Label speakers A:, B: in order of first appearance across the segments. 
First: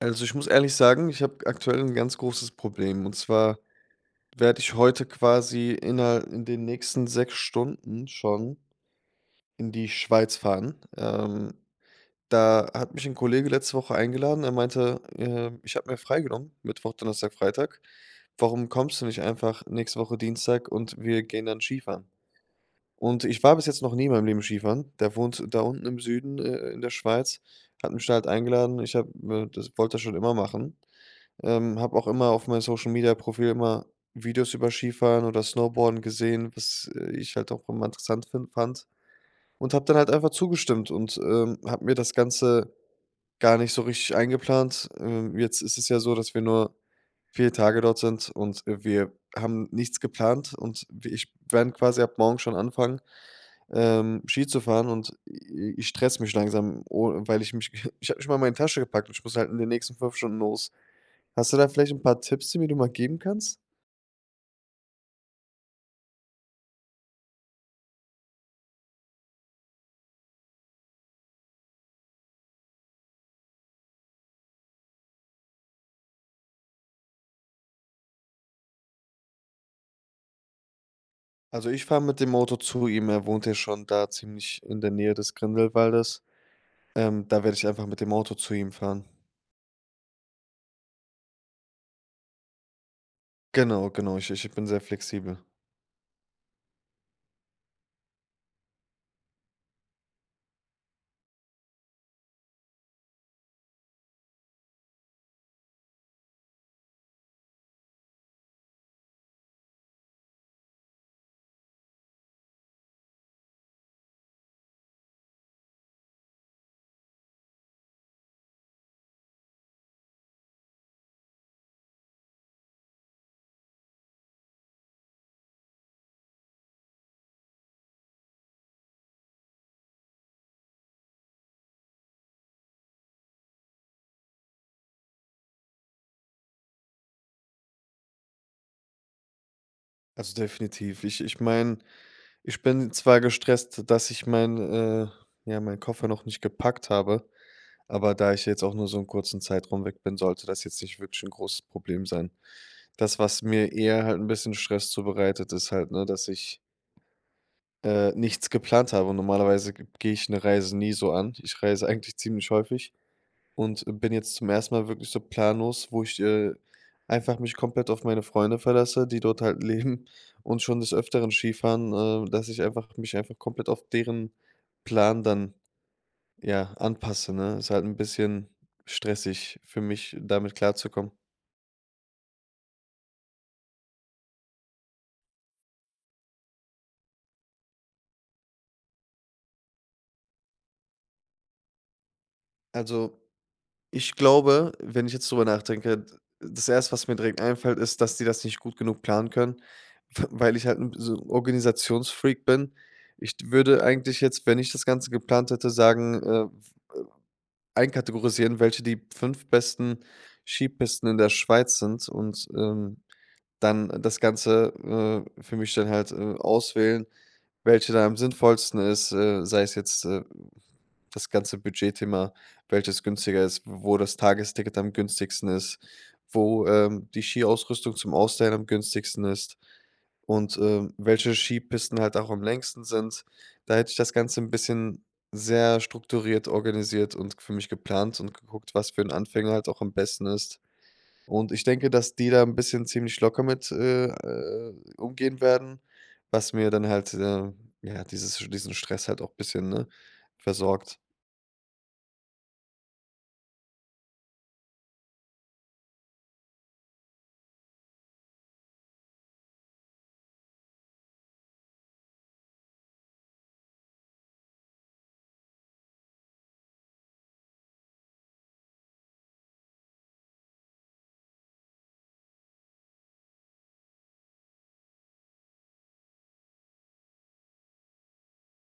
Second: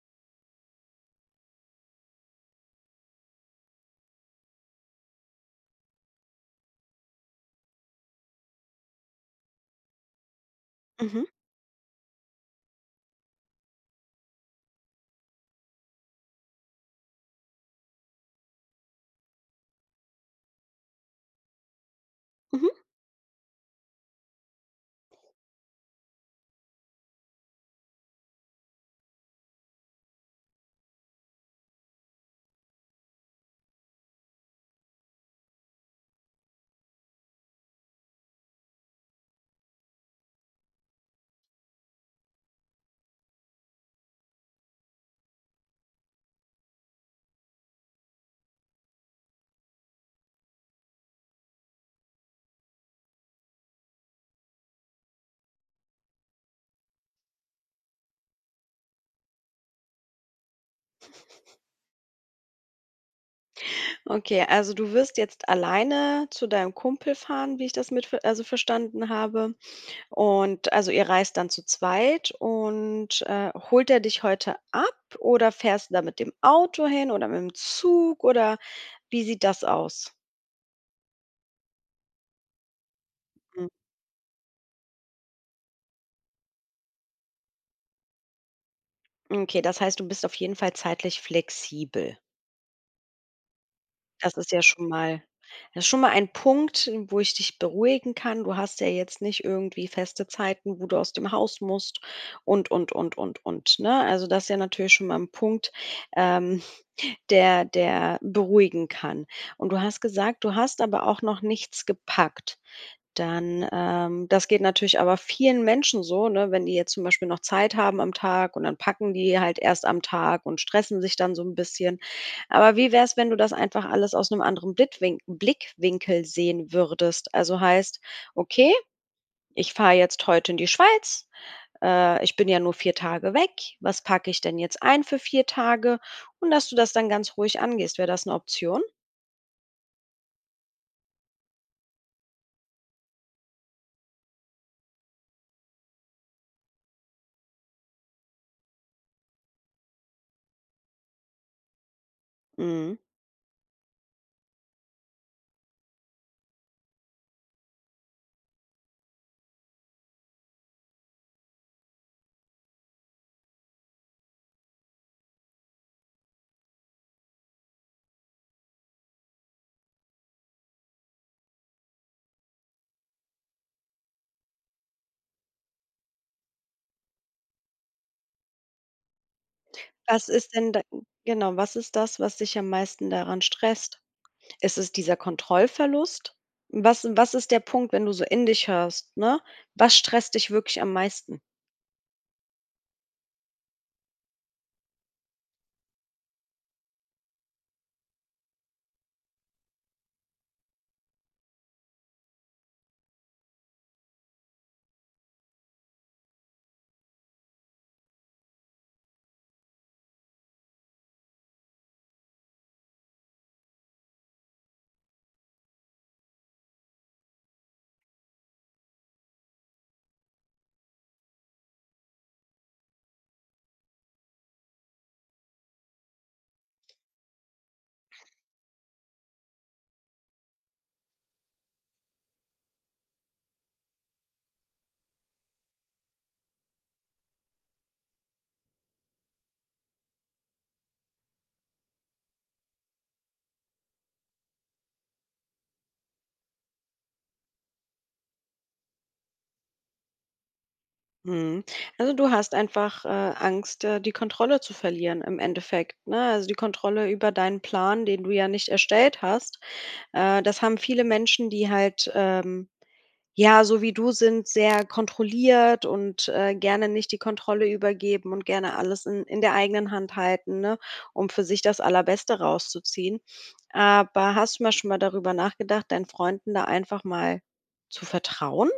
A: Also, ich muss ehrlich sagen, ich habe aktuell ein ganz großes Problem. Und zwar werde ich heute quasi inner in den nächsten 6 Stunden schon in die Schweiz fahren.
B: Mhm,
A: Da hat mich ein Kollege letzte Woche eingeladen. Er meinte, ich habe mir freigenommen, Mittwoch, Donnerstag, Freitag. „Warum kommst du nicht einfach nächste Woche Dienstag und wir gehen dann Skifahren?"
B: mhm.
A: Und ich war bis jetzt noch nie in meinem Leben Skifahren. Der wohnt da unten im Süden, in der Schweiz, hat mich da halt eingeladen. Das wollte das schon immer machen. Habe auch immer auf meinem Social-Media-Profil immer Videos über Skifahren oder Snowboarden gesehen, was, ich halt auch immer interessant fin fand Und habe dann halt einfach zugestimmt und, habe mir das Ganze gar nicht so richtig eingeplant. Jetzt ist es ja so, dass wir nur 4 Tage dort sind und, wir haben nichts geplant, und w ich werde quasi ab morgen schon anfangen, Ski zu fahren, und i ich stress mich langsam, o weil ich mich ich habe nicht mal meine Tasche gepackt, und ich muss halt in den nächsten 5 Stunden los. Hast du da vielleicht ein paar Tipps, die mir du mal geben kannst?
B: Okay, also du wirst jetzt alleine zu deinem Kumpel fahren, wie ich das mit, also verstanden habe. Und also ihr reist dann zu zweit und holt er dich heute ab oder fährst du da mit dem Auto hin oder mit dem Zug oder wie sieht das aus?
A: Also, ich fahre mit dem Auto zu ihm, er wohnt ja
B: Mhm.
A: schon da ziemlich in der Nähe des Grindelwaldes. Da werde ich einfach mit dem Auto zu ihm fahren.
B: Okay, das heißt, du bist auf jeden Fall zeitlich flexibel.
A: Genau, genau, ich
B: Das
A: ich
B: ist ja
A: bin sehr
B: schon mal
A: flexibel.
B: das ist schon mal ein Punkt, wo ich dich beruhigen kann. Du hast ja jetzt nicht irgendwie feste Zeiten, wo du aus dem Haus musst und, und, ne? Also, das ist ja natürlich schon mal ein Punkt, ähm, der beruhigen kann. Und du hast gesagt, du hast aber auch noch nichts gepackt. Dann das geht natürlich aber vielen Menschen so, ne, wenn die jetzt zum Beispiel noch Zeit haben am Tag und dann packen die halt erst am Tag und stressen sich dann so ein bisschen. Aber wie wär's, wenn du das einfach alles aus einem anderen Blitwin Blickwinkel sehen würdest? Also heißt: „Okay, ich fahre jetzt heute in die Schweiz, ich bin ja nur 4 Tage weg, was packe ich denn jetzt ein für 4 Tage? Und dass du das dann ganz ruhig angehst. Wäre das eine Option?
A: Also, definitiv. Ich meine, ich bin zwar gestresst, dass ich mein ja, meinen Koffer noch nicht gepackt habe, aber da ich jetzt auch nur so einen kurzen Zeitraum weg bin, sollte das jetzt nicht wirklich ein großes Problem sein.
B: Mhm.
A: Das, was mir eher halt ein bisschen Stress zubereitet, ist halt, ne, dass ich nichts geplant habe. Und normalerweise ge gehe ich eine Reise nie so an. Ich reise eigentlich ziemlich häufig und bin jetzt zum ersten Mal wirklich so planlos, wo ich, einfach mich komplett auf meine Freunde verlasse, die dort halt leben und schon des Öfteren Skifahren, dass ich einfach mich einfach komplett auf deren Plan dann, ja, anpasse, ne? Ist halt ein bisschen stressig für mich,
B: Was
A: damit
B: ist denn da
A: klarzukommen.
B: genau, was ist das, was dich am meisten daran stresst? Ist es dieser Kontrollverlust? Was ist der Punkt, wenn du so in dich hörst, ne? Was stresst dich wirklich am meisten?
A: Also, ich glaube, wenn ich jetzt drüber nachdenke, das Erste, was mir direkt einfällt, ist, dass die das nicht gut genug planen können, weil ich halt ein so 'n Organisationsfreak bin. Ich würde eigentlich jetzt, wenn ich das Ganze geplant hätte, sagen, einkategorisieren, welche die 5 besten Skipisten in der Schweiz sind, und, dann das Ganze, für mich dann halt, auswählen, welche da am sinnvollsten ist, sei es jetzt, das ganze Budgetthema, welches günstiger ist, wo das Tagesticket am günstigsten ist, wo, die Skiausrüstung zum Ausleihen am günstigsten ist, und, welche Skipisten halt auch am längsten sind. Da hätte ich das Ganze ein bisschen sehr strukturiert organisiert und für mich geplant und geguckt, was für einen Anfänger halt auch am besten ist. Und ich denke, dass die da ein bisschen ziemlich locker mit, umgehen werden, was mir dann halt, ja, dieses diesen Stress halt auch ein bisschen, ne, versorgt.
B: Mhm. Also, du hast einfach, Angst, die Kontrolle zu verlieren im Endeffekt, ne? Also, die Kontrolle über deinen Plan, den du ja nicht erstellt hast. Das haben viele Menschen, die halt, ja, so wie du sind, sehr kontrolliert und, gerne nicht die Kontrolle übergeben und gerne alles in der eigenen Hand halten, ne, um für sich das Allerbeste rauszuziehen. Aber hast du mal schon mal darüber nachgedacht, deinen Freunden da einfach mal zu vertrauen?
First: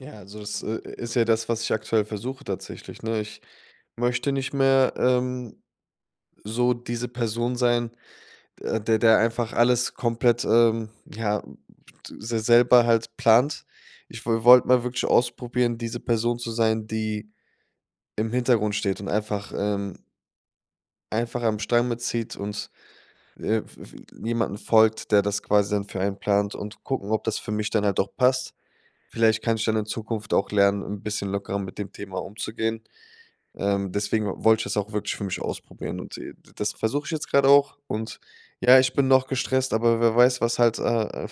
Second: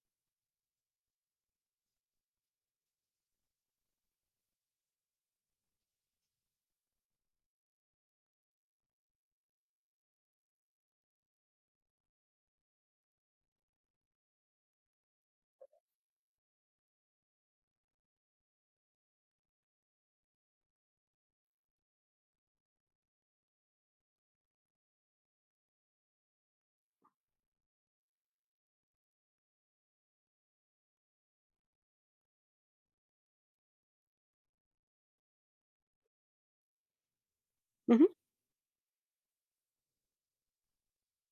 A: Ja, also das, ist ja das, was ich aktuell versuche tatsächlich, ne? Ich möchte nicht mehr, so diese Person sein, der einfach alles komplett, ja, se selber halt plant. Ich wollte mal wirklich ausprobieren, diese Person zu sein, die im Hintergrund steht und einfach am Strang mitzieht und, w w jemanden folgt, der das quasi dann für einen plant, und gucken, ob das für mich dann halt auch passt. Vielleicht kann ich dann in Zukunft auch lernen, ein bisschen lockerer mit dem Thema umzugehen. Deswegen wollte ich das auch wirklich für mich ausprobieren, und, das versuche ich jetzt gerade auch,
B: Mhm.
A: und ja, ich bin noch gestresst, aber wer weiß, was halt,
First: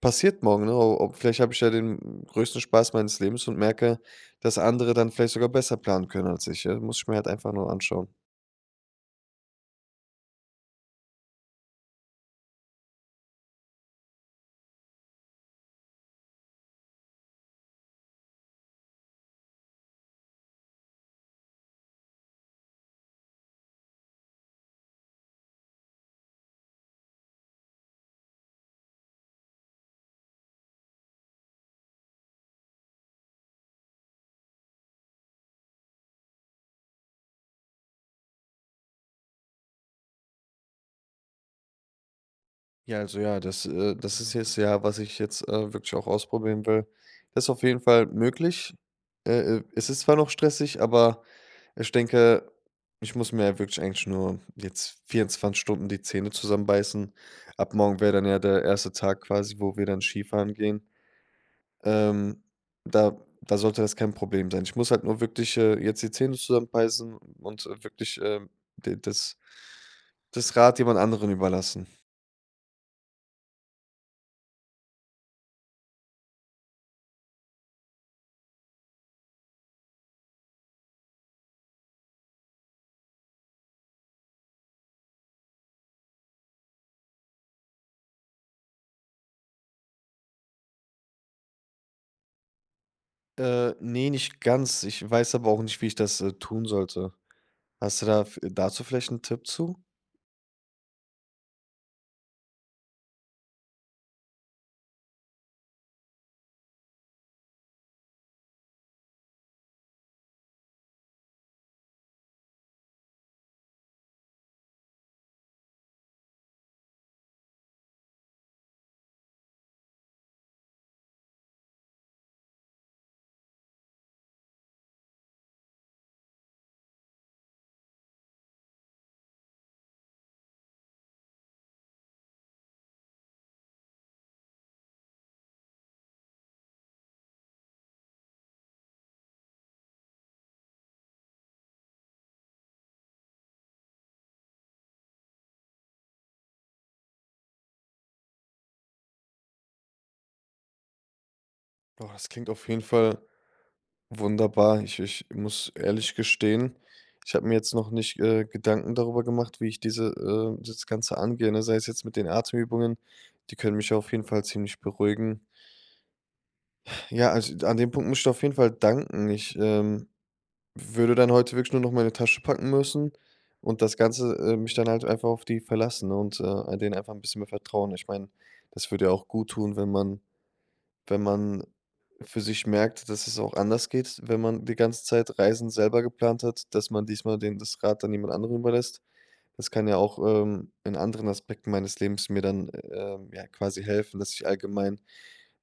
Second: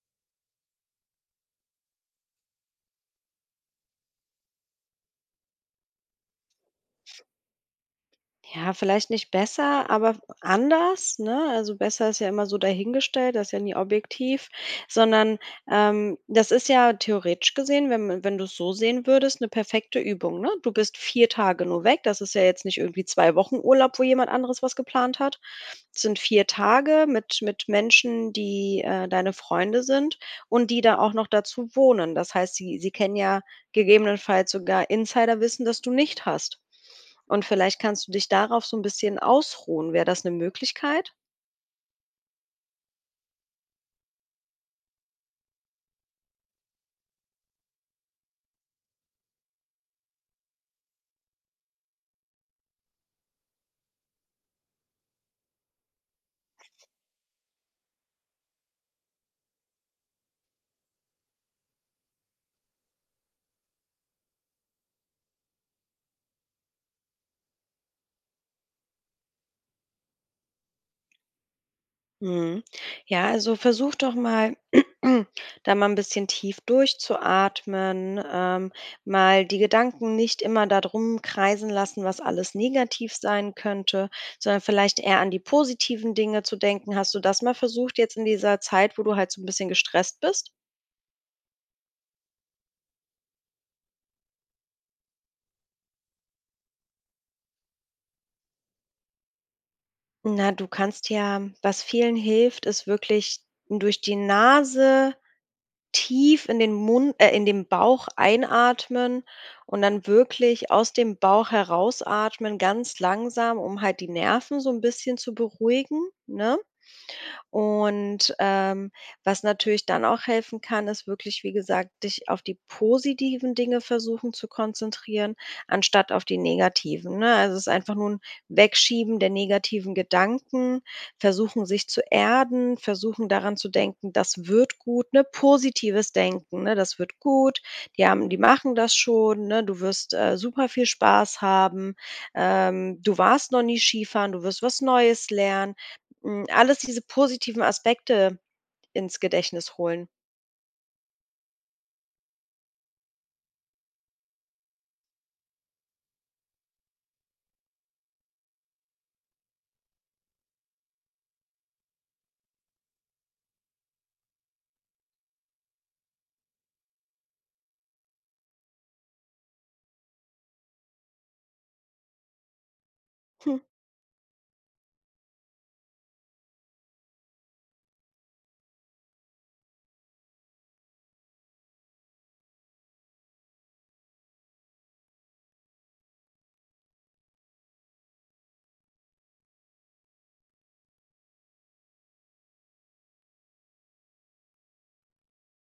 A: passiert morgen, ne? Ob vielleicht habe ich ja den größten Spaß meines Lebens und merke, dass andere dann vielleicht sogar besser planen können als ich, ja? Muss ich mir halt einfach nur anschauen.
B: Ja, vielleicht nicht besser, aber anders, ne? Also besser ist ja immer so dahingestellt, das ist ja nie objektiv, sondern das ist ja theoretisch gesehen, wenn du es so sehen würdest, eine perfekte Übung, ne? Du bist vier Tage nur weg, das ist ja jetzt nicht irgendwie zwei Wochen Urlaub, wo jemand anderes was geplant hat. Es sind vier Tage mit Menschen, die deine Freunde sind und die da auch noch dazu wohnen. Das heißt, sie kennen ja gegebenenfalls sogar Insiderwissen, das du nicht hast. Und vielleicht kannst du dich darauf so ein bisschen ausruhen. Wäre das eine Möglichkeit?
A: Ja, also ja, das ist jetzt ja, was ich jetzt, wirklich auch ausprobieren will. Das ist auf jeden Fall möglich. Es ist zwar noch stressig, aber ich denke, ich muss mir ja wirklich eigentlich nur jetzt 24 Stunden die Zähne zusammenbeißen. Ab morgen wäre dann ja der erste Tag quasi, wo wir dann Skifahren gehen. Ähm, da da sollte das kein Problem sein. Ich muss halt nur wirklich, jetzt die Zähne zusammenbeißen und, wirklich, de das das Rad jemand anderen überlassen.
B: Mhm. Ja, also, versuch doch mal, da mal ein bisschen tief durchzuatmen, mal die Gedanken nicht immer darum kreisen lassen, was alles negativ sein könnte, sondern vielleicht eher an die positiven Dinge zu denken. Hast du das mal versucht jetzt in dieser Zeit, wo du halt so ein bisschen gestresst bist?
A: Ne, nicht ganz. Ich weiß aber auch nicht, wie ich das, tun sollte. Hast du da f dazu vielleicht einen Tipp zu?
B: Na, du kannst ja was vielen hilft, ist wirklich durch die Nase tief in den Mund in den Bauch einatmen und dann wirklich aus dem Bauch herausatmen, ganz langsam, um halt die Nerven so ein bisschen zu beruhigen, ne? Und, was natürlich dann auch helfen kann, ist wirklich, wie gesagt, dich auf die positiven Dinge versuchen zu konzentrieren, anstatt auf die negativen, ne? Also, es ist einfach nur 'n Wegschieben der negativen Gedanken, versuchen, sich zu erden, versuchen, daran zu denken: „Das wird gut“, ne? Positives Denken, ne? „Das wird gut, die machen das schon“, ne? „Du wirst, super viel Spaß haben“, „Du warst noch nie Skifahren, du wirst was Neues lernen.“ Hm, alles diese positiven Aspekte ins Gedächtnis holen.
A: Boah, das klingt auf jeden Fall wunderbar. Ich muss ehrlich gestehen, ich habe mir jetzt noch nicht, Gedanken darüber gemacht, wie ich diese das Ganze angehe, ne? Sei es jetzt mit den Atemübungen, die können mich auf jeden Fall ziemlich beruhigen. Ja, also, an dem Punkt muss ich dir auf jeden Fall danken. Ich würde dann heute wirklich nur noch meine Tasche packen müssen,
B: Hm,
A: und mich dann halt einfach auf die verlassen, ne, und, denen einfach ein bisschen mehr vertrauen. Ich meine, das würde ja auch gut tun, wenn man wenn man für sich merkt, dass es auch anders geht, wenn man die ganze Zeit Reisen selber geplant hat, dass man diesmal den das Rad dann jemand anderem überlässt. Das kann ja auch, in anderen Aspekten meines Lebens mir dann, ja, quasi helfen, dass ich allgemein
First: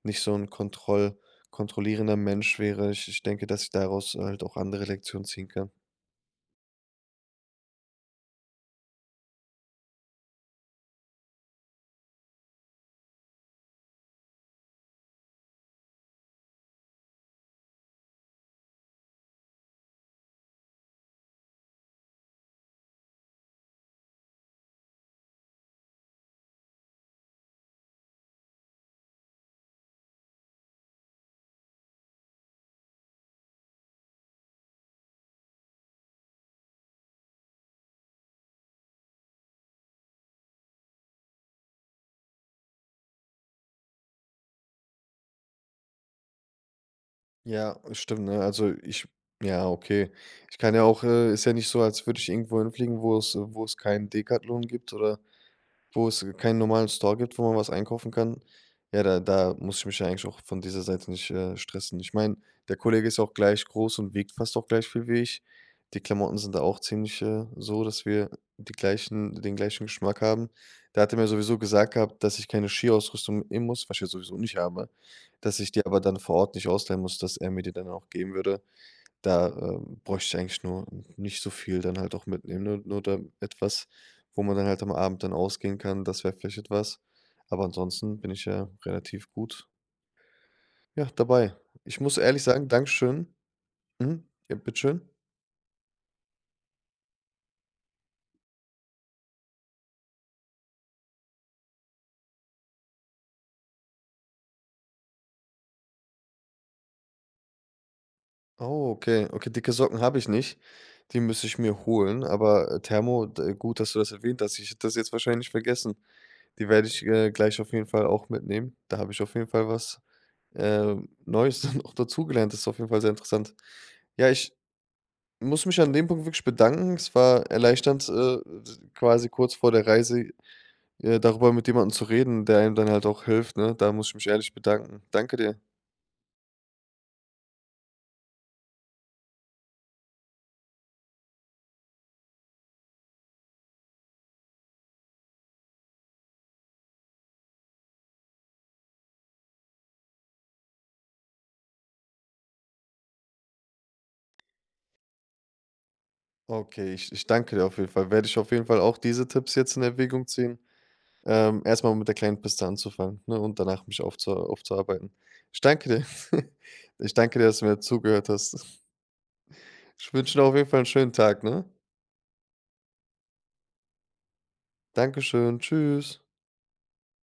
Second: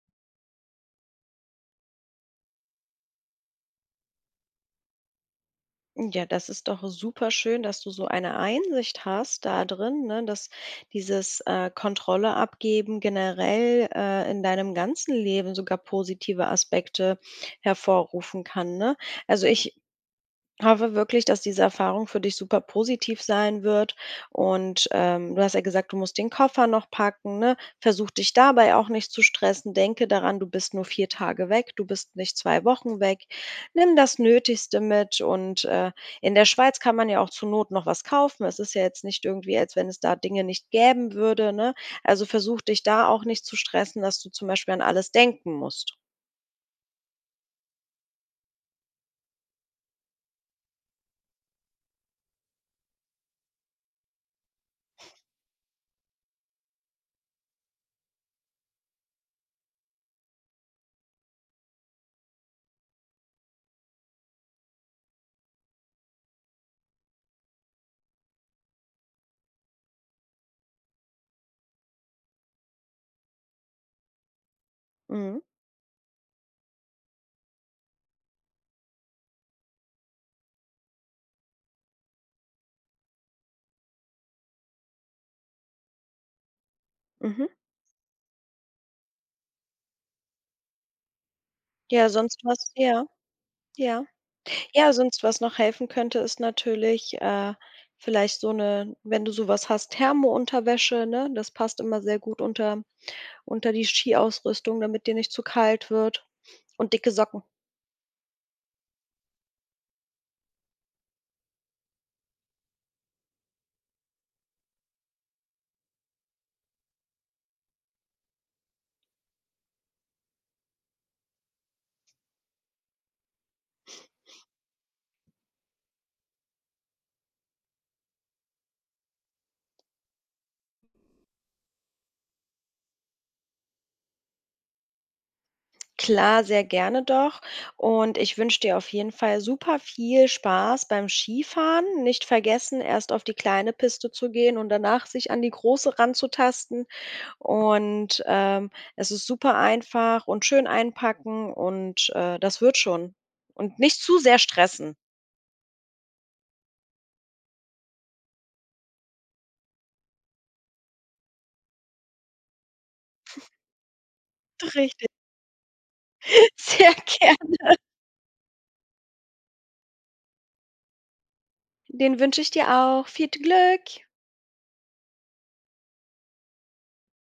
A: nicht so ein kontrollierender Mensch wäre. Ich denke, dass ich daraus halt auch andere Lektionen ziehen kann.
B: ja, das ist doch super schön, dass du so eine Einsicht hast da drin, ne, dass dieses, Kontrolle abgeben generell, in deinem ganzen Leben sogar positive Aspekte hervorrufen kann, ne? Also, ich hoffe wirklich, dass diese Erfahrung für dich super positiv sein wird und, du hast ja gesagt, du musst den Koffer noch packen, ne? Versuch dich dabei auch nicht zu stressen. Denke daran, du bist nur 4 Tage weg, du bist nicht 2 Wochen weg. Nimm das Nötigste mit und, in der Schweiz kann man ja auch zur Not noch was kaufen. Es ist ja jetzt nicht irgendwie, als wenn es da Dinge nicht gäben würde, ne? Also, versuch dich da auch nicht zu stressen, dass du zum Beispiel an alles denken musst.
A: Ja, stimmt, ne? Also, ich ja, okay. Ich kann ja auch ist ja nicht so, als würde ich irgendwo hinfliegen, wo es keinen Decathlon gibt oder wo es keinen normalen Store gibt, wo man was einkaufen kann, ja, da muss ich mich ja eigentlich auch von dieser Seite nicht, stressen. Ich meine, der Kollege ist ja auch gleich groß und wiegt fast auch gleich viel wie ich. Die Klamotten sind da auch ziemlich, so, dass wir die gleichen den gleichen Geschmack haben. Der hatte mir sowieso gesagt gehabt, dass ich keine Skiausrüstung mitnehmen muss, was ich ja sowieso nicht habe,
B: Mhm,
A: dass ich die aber dann vor Ort nicht ausleihen muss, dass er mir die dann auch geben würde. Da, bräuchte ich eigentlich nur nicht so viel dann halt auch mitnehmen, nur da etwas, wo man dann halt am Abend dann ausgehen kann, das wäre vielleicht etwas.
B: mhm.
A: Aber ansonsten bin ich ja relativ gut, ja, dabei. Ich
B: Ja,
A: muss
B: sonst
A: ehrlich sagen,
B: was ja,
A: Dankeschön.
B: ja.
A: Mhm. Ja,
B: Ja,
A: bitteschön.
B: sonst was noch helfen könnte, ist natürlich, vielleicht so eine, wenn du sowas hast, Thermounterwäsche, ne? Das passt immer sehr gut unter die Skiausrüstung, damit dir nicht zu kalt wird und dicke Socken.
A: Oh, okay. Okay, dicke Socken habe ich nicht. Die müsste ich mir holen. Aber Thermo, gut, dass du das erwähnt hast. Ich hätte das jetzt wahrscheinlich vergessen. Die werde ich gleich auf jeden Fall auch mitnehmen. Da habe ich auf jeden Fall was äh, Neues dann auch dazugelernt. Das ist auf jeden Fall sehr interessant. Ja, ich muss mich an dem Punkt wirklich bedanken. Es war erleichternd, quasi kurz vor der Reise darüber mit jemandem zu reden, der einem dann halt auch hilft. Ne? Da muss ich mich ehrlich bedanken. Danke dir.
B: Klar, sehr gerne doch. Und ich wünsche dir auf jeden Fall super viel Spaß beim Skifahren. Nicht vergessen, erst auf die kleine Piste zu gehen und danach sich an die große ranzutasten. Und es ist super einfach und schön einpacken und das wird schon. Und nicht zu sehr stressen.
A: Okay, ich danke dir auf jeden Fall. Werde ich auf jeden Fall auch diese Tipps jetzt in Erwägung ziehen. Erst mit der kleinen Piste anzufangen, ne, und danach mich
B: Richtig.
A: aufzuarbeiten. Ich danke dir.
B: Sehr
A: Ich danke dir,
B: gerne.
A: dass du mir zugehört hast. Ich wünsche dir auf jeden Fall einen schönen Tag, ne?
B: Den wünsche ich dir auch. Viel Glück.
A: Dankeschön. Tschüss.